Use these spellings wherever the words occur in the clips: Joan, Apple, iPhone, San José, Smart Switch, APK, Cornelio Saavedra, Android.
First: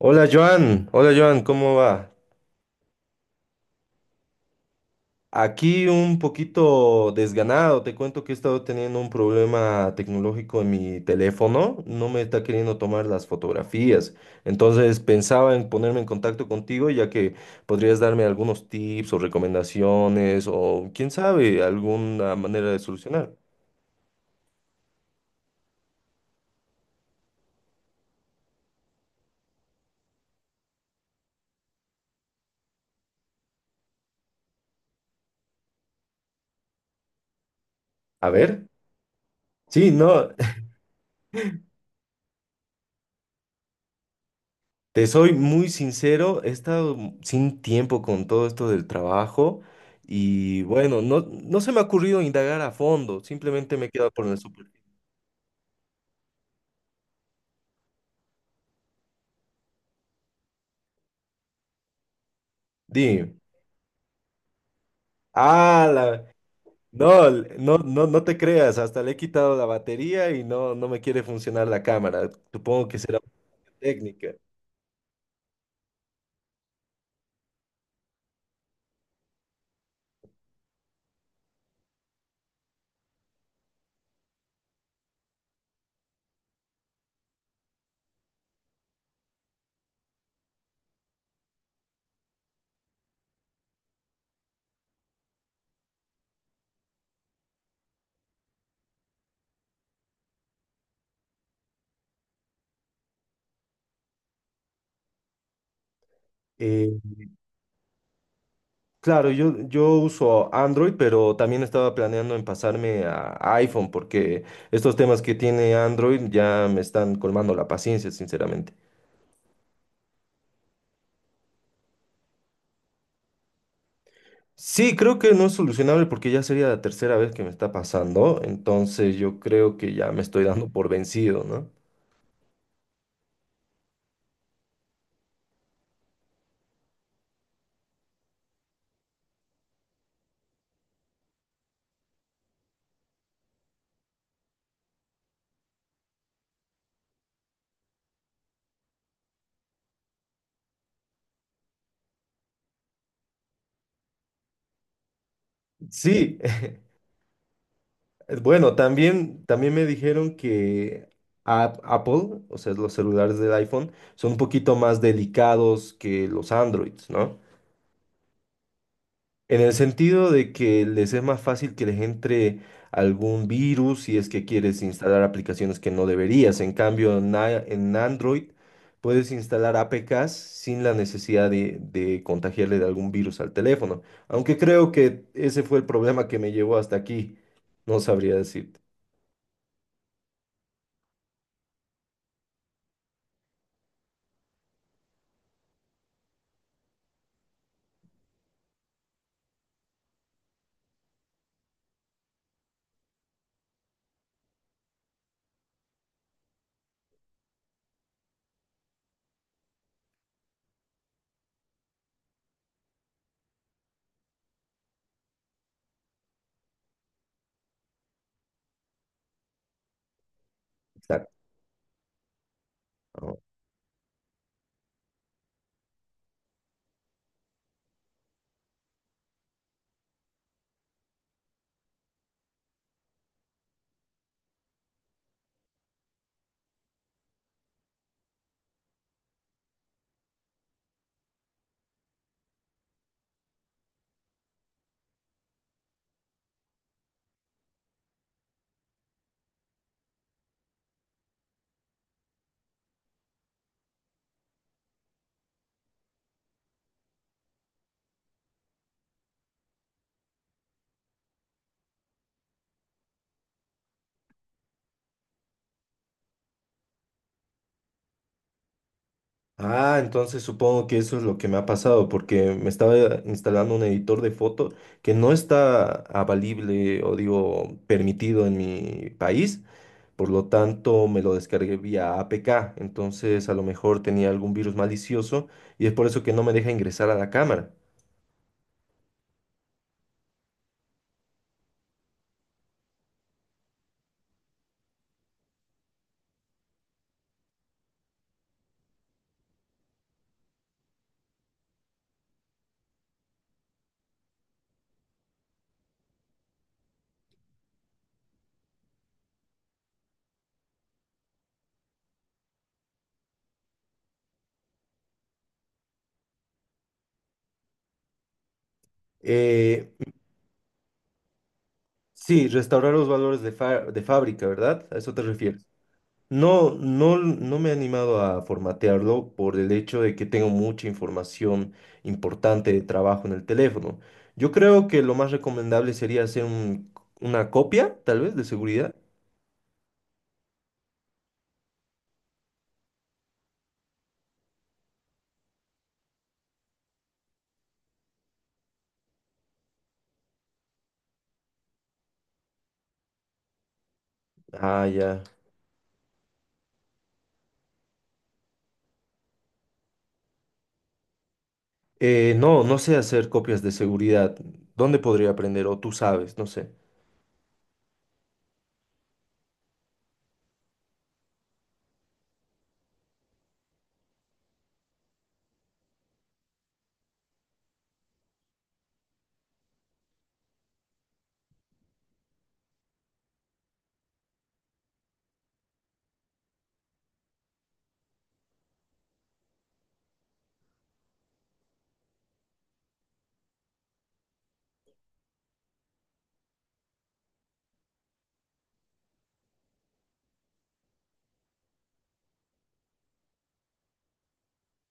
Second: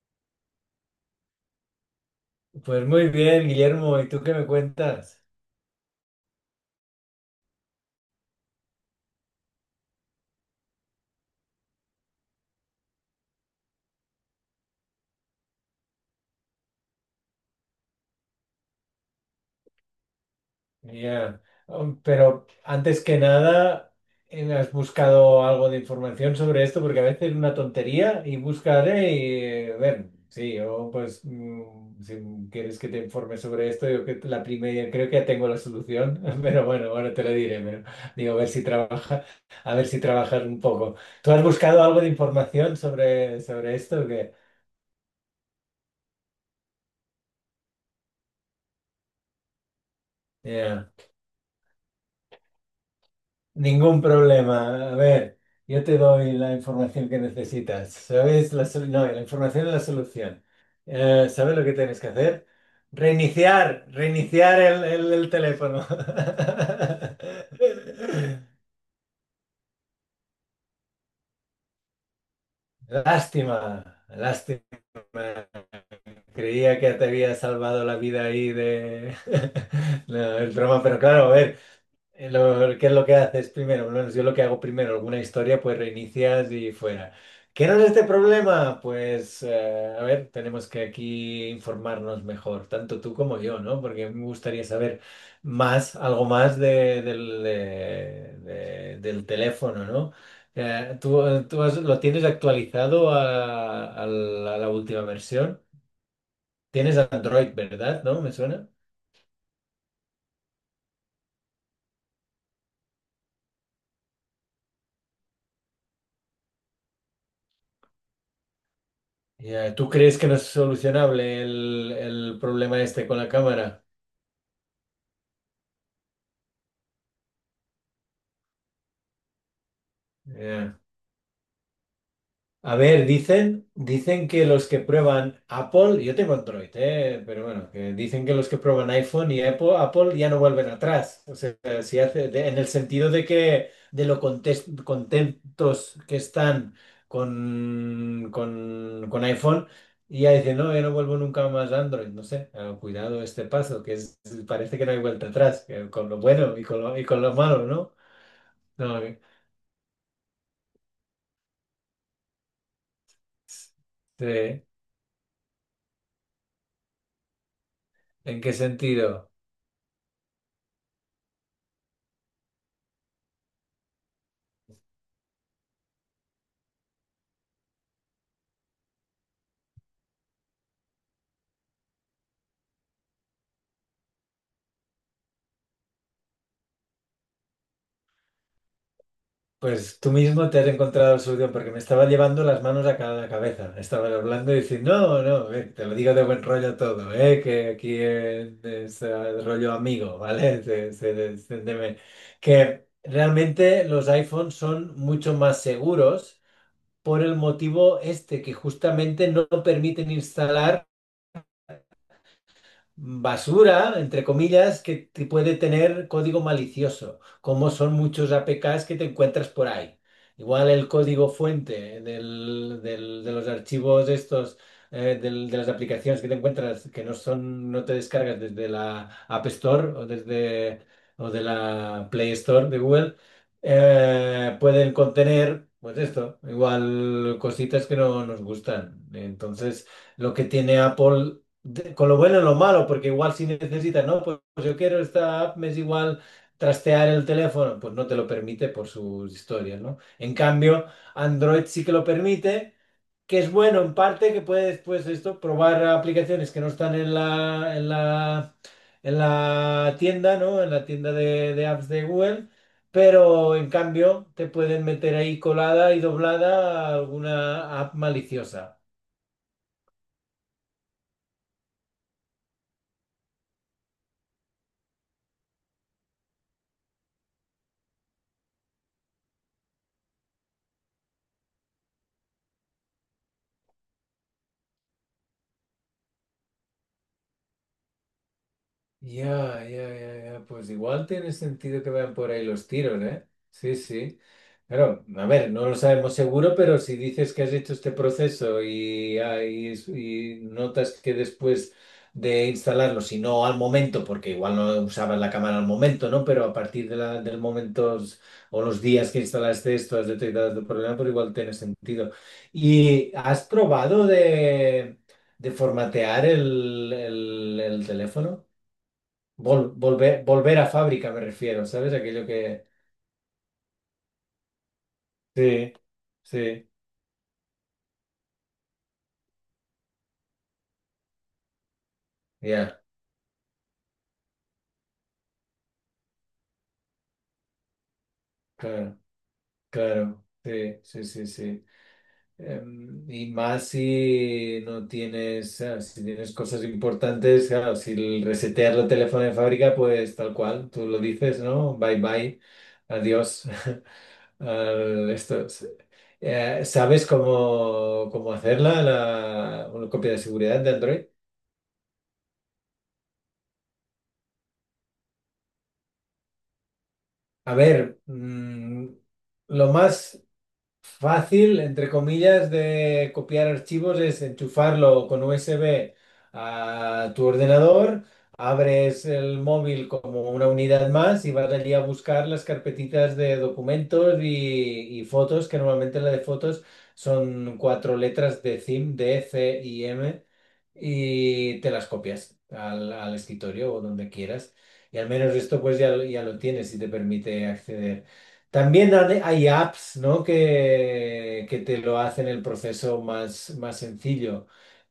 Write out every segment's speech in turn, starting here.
Hola Joan, ¿cómo va? Pues muy bien, Guillermo, ¿y tú qué me cuentas? Aquí un poquito desganado, te cuento que he estado teniendo un problema tecnológico en mi teléfono, no me está queriendo tomar las fotografías, entonces pensaba en ponerme en contacto contigo ya que podrías darme algunos tips o recomendaciones o quién sabe, alguna Pero manera de antes que solucionar. nada, ¿has buscado algo de información sobre esto? Porque a veces es una tontería y buscaré y ver, sí, o pues si quieres que te informe sobre esto, yo que la primera, creo que ya tengo la solución, pero bueno, ahora te lo diré, pero A digo, a ver si ver, trabaja, a ver sí, si no. trabajas un poco. ¿Tú has buscado algo de información sobre esto? ¿O qué? Te soy muy sincero, he estado sin tiempo con todo esto del trabajo y Ya. bueno, no, no se me ha ocurrido indagar a fondo, simplemente me he Ningún quedado por el super. problema. A ver, yo te doy la información que necesitas. ¿Sabes? No, la información es la solución. ¿Sabes lo que tienes que hacer? Dime. Reiniciar el teléfono. Ah, la- no, no, no te creas, hasta le he quitado la batería y no, no me quiere funcionar la cámara. Supongo que será una Lástima, técnica. lástima. Creía que te había salvado la vida ahí de... No, el broma, pero claro, a ver. ¿Qué es lo que haces primero? Por lo menos yo lo que hago primero, alguna historia, pues reinicias y fuera. ¿Qué era este problema? Pues, a ver, tenemos que aquí informarnos mejor, tanto tú como yo, ¿no? Porque me gustaría saber más, algo más del teléfono, ¿no? ¿ Lo tienes actualizado a la última versión? Eh, Tienes Android, ¿verdad? ¿No? ¿Me suena? claro, yo uso Android, pero también estaba planeando en pasarme a iPhone porque estos temas que tiene Android ya me están colmando la paciencia, sinceramente. Ya, ¿tú crees que no es solucionable el problema este con la cámara? Sí, creo que no es solucionable porque ya sería la tercera vez que me está pasando, entonces yo creo que ya me estoy dando Ya. por vencido, ¿no? A ver, dicen que los que prueban Apple, yo tengo Android, pero bueno, que dicen que los que prueban iPhone y Apple ya no vuelven atrás. O sea, si hace, en el sentido de que de lo contentos que están con, con iPhone, y ya dicen, no, yo no vuelvo nunca más a Android. No sé, cuidado este paso, que es- parece que no hay vuelta atrás, que con lo Sí, bueno y con lo malo, ¿no? bueno, No, también me dijeron que Apple, o sea, los celulares del iPhone, son un sí. poquito más delicados que los Androids, ¿no? ¿En qué sentido? En el sentido de que les es más fácil que les entre algún virus si es que quieres instalar aplicaciones que no deberías. En cambio, en Android puedes instalar APKs sin la necesidad de contagiarle de algún virus al teléfono. Aunque creo que ese fue el problema que me llevó hasta aquí. No sabría decirte. Pues tú mismo te has encontrado la solución, porque me estaba llevando las manos a cada cabeza. Estaba hablando y diciendo, no, no, te lo digo de buen rollo todo, que aquí es rollo amigo, ¿vale? Que realmente los iPhones son mucho más seguros por el motivo este, que justamente no permiten instalar basura, entre comillas, que te puede tener código malicioso, como son muchos APKs que te encuentras por ahí. Igual el código Exacto. fuente de los archivos estos, de las aplicaciones que te encuentras, que no son, no te descargas desde la App Store o desde o de la Play Store de Google, pueden contener, pues esto, igual cositas que no nos gustan. Entonces, lo que tiene Apple con lo bueno y lo malo, porque igual si necesitas, no, pues, pues yo quiero esta app, me es igual trastear el teléfono, pues no te lo permite por sus historias, ¿no? En cambio, Android sí que lo permite, que es bueno en parte, que puedes, pues esto, probar aplicaciones que no están en la tienda, ¿no? En la tienda de apps de Google. Pero en cambio te pueden meter ahí colada y doblada alguna app maliciosa. Ah, entonces supongo que eso es lo que me ha pasado, porque me estaba instalando un editor de foto que no está avalible o digo permitido en mi país, por lo tanto me lo descargué vía APK, entonces a lo mejor tenía algún virus malicioso y es por eso que no me deja ingresar a la cámara. Ya, ya, ya, ya. Pues igual tiene sentido que vayan por ahí los tiros, ¿eh? Sí, sí. Claro, a ver, no lo sabemos seguro, pero si dices que has hecho este proceso y, ah, y es- y notas que después de instalarlo, si no al momento, porque igual no usabas la cámara al momento, ¿no? Pero a partir de del momento s- o los días que instalaste esto, has detectado tu problema, pues igual tiene sentido. ¿Y has probado de formatear el teléfono? Vol- Eh, volver, volver a fábrica me refiero, ¿sabes? Aquello que... sí, restaurar los valores de, de fábrica, ¿verdad? ¿A eso te refieres? Sí, sí, No, no, no me he animado a formatearlo por el hecho de que tengo mucha información importante ya, de trabajo en el teléfono. Yo creo que lo más recomendable sería hacer una copia, tal vez, de seguridad. claro, claro, sí, sí, sí, sí. Y más si no tienes, ah, si tienes cosas importantes, claro, si el resetear el teléfono de fábrica, pues tal cual, tú lo dices, ¿no? Bye bye, adiós. Ah, al ya. esto. ¿Sabes cómo hacerla, la, una copia de seguridad de Android? No, no sé hacer copias de seguridad. ¿Dónde podría aprender? O tú sabes, no sé. A ver, lo más... Fácil, entre comillas, de copiar archivos es enchufarlo con USB a tu ordenador, abres el móvil como una unidad más y vas allí a buscar las carpetitas de documentos y fotos, que normalmente la de fotos son cuatro letras de CIM, D, C y M, y te las copias al, al escritorio o donde quieras. Y al menos esto pues ya, ya lo tienes y te permite acceder. También hay apps, ¿no? Que te lo hacen el proceso más, más sencillo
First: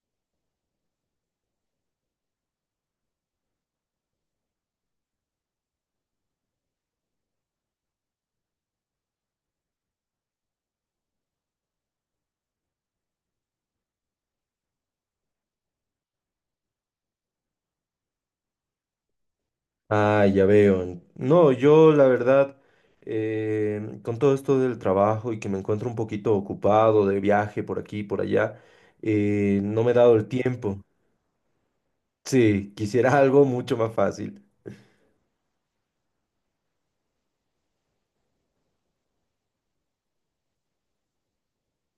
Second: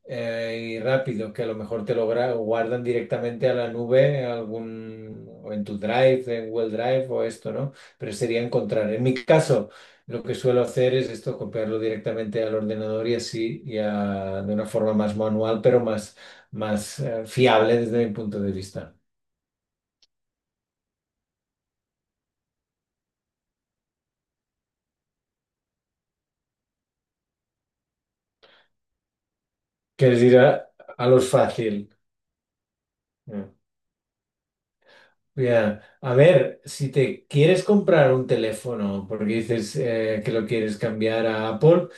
y rápido, que a lo mejor te lo guardan directamente a la nube, algún, o en tu Drive, en Google Drive o esto, ¿no? Pero sería encontrar. En mi caso, lo que suelo hacer es esto, copiarlo directamente al ordenador y así, ya de una forma más manual, pero más, más fiable desde mi punto de vista. Ah, ya veo. No, yo la verdad, con todo esto del trabajo y que me encuentro un poquito ocupado de viaje por aquí y por allá, no me he Que dado es el ir tiempo. a lo fácil. Sí, quisiera algo Mm. mucho más fácil. Ya. A ver, si te quieres comprar un teléfono porque dices que lo quieres cambiar a Apple,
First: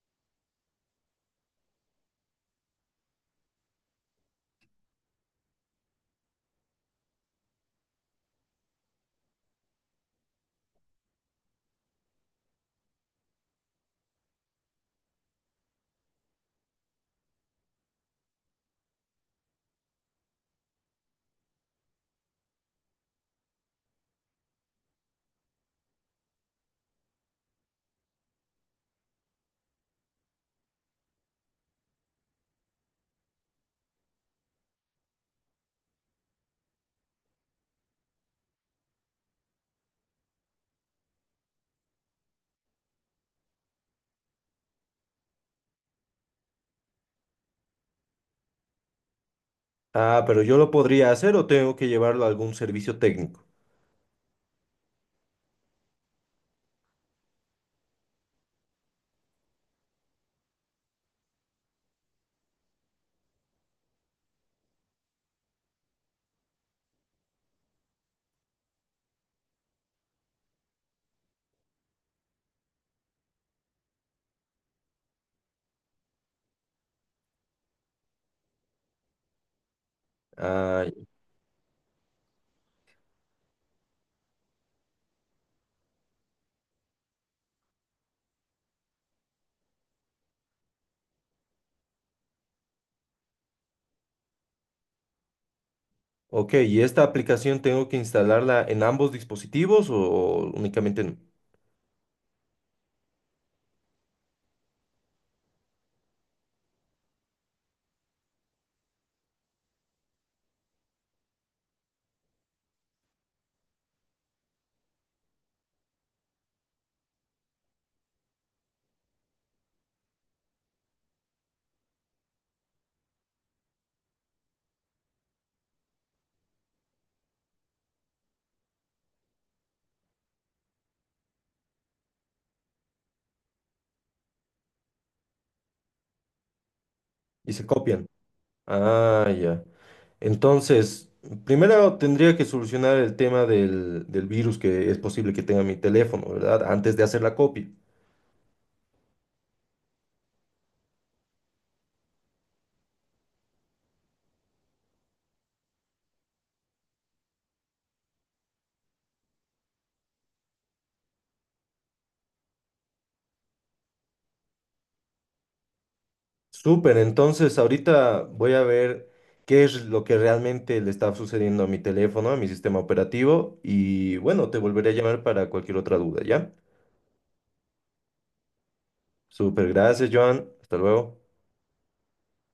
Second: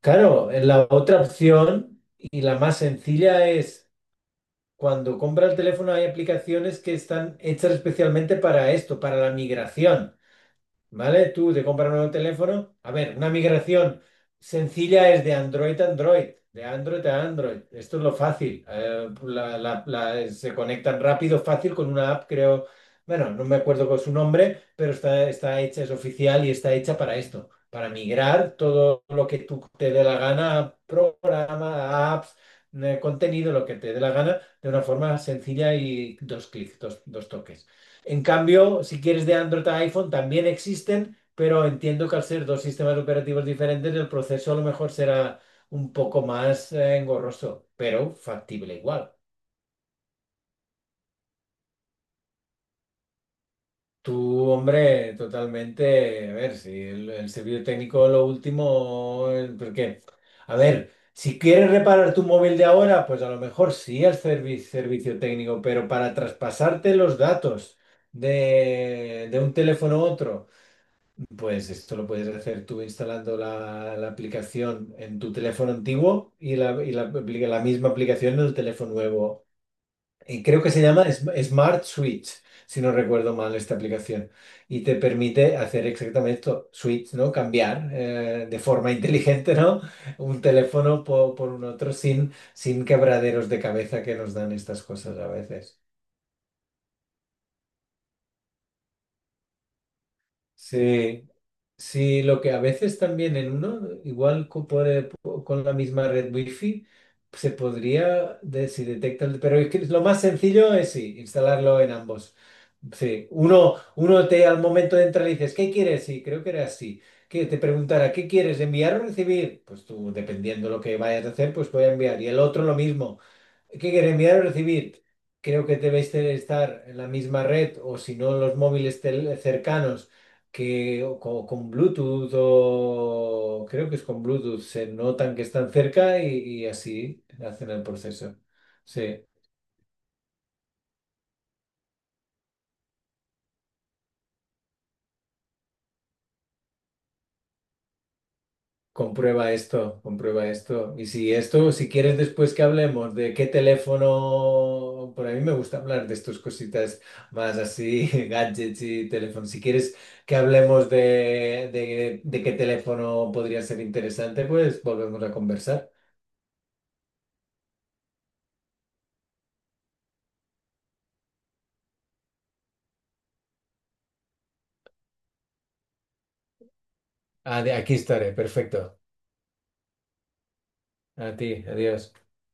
claro, la otra opción y la más sencilla es cuando compras el teléfono hay aplicaciones que están hechas especialmente para esto, para la migración. ¿Vale? Tú te compras un nuevo teléfono. A ver, una migración sencilla es de Android a Android, de Android a Android. Esto es lo fácil. Se conectan rápido, fácil con una app, creo. Bueno, no me acuerdo con su nombre, pero está, está hecha, es oficial y está hecha para esto, para migrar todo lo que tú te dé la gana, programa, apps, contenido, lo que te dé la gana, de una forma sencilla y dos clics, dos toques. En cambio, si quieres de Android a iPhone, también existen, pero entiendo que al ser dos sistemas operativos diferentes, el proceso a lo mejor será un poco más engorroso, pero factible igual. Ah, pero yo lo podría hacer o tengo que llevarlo a algún servicio técnico. Tú, hombre, totalmente, a ver, si el servicio técnico lo último, porque, a ver, si quieres reparar tu móvil de ahora, pues a lo mejor sí el servicio técnico, pero para traspasarte los datos de un teléfono a otro. Pues esto lo puedes hacer tú instalando la aplicación en tu teléfono antiguo y la la misma aplicación en el teléfono nuevo. Y creo que se Ah, llama Smart Switch, si no recuerdo mal esta aplicación. Y te permite hacer exactamente esto, switch, ¿no? Cambiar de forma inteligente, ¿no? Un teléfono por, un otro sin, sin quebraderos de cabeza que nos dan estas cosas a veces. ok, ¿y esta aplicación tengo que instalarla en ambos dispositivos o únicamente Sí. en... Sí, lo que a veces también en uno, igual con la misma red wifi, se podría, de- si detecta el- pero es que lo más sencillo es sí, instalarlo en ambos. Sí, uno te al momento de entrar le dices, ¿qué quieres? Sí, creo que era así. Que te preguntará, ¿qué quieres? ¿Enviar o recibir? Pues tú, dependiendo lo que vayas a hacer, pues voy a enviar. Y el otro lo mismo. ¿Qué quieres enviar o recibir? Creo que debéis de estar en la misma red o si no en los móviles cercanos que o con, Bluetooth o creo que es con Bluetooth, se notan que están cerca y así y se hacen el copian? proceso. Sí. Ah, ya. Entonces, primero tendría que solucionar el tema del virus que es posible que tenga mi teléfono, ¿verdad? Antes de hacer la copia. Comprueba esto, comprueba esto. Y si esto, si quieres después que hablemos de qué teléfono, por a mí me gusta hablar de estas cositas más así, gadgets y teléfonos. Si quieres que hablemos de qué teléfono podría ser interesante, pues volvemos a conversar. Súper, entonces ahorita voy a ver qué es lo que realmente le está sucediendo a mi teléfono, a mi sistema operativo y bueno, te volveré a llamar para cualquier otra duda, ¿ya? Ah, aquí estaré, perfecto. Súper, gracias, Joan. Hasta luego. A ti, adiós.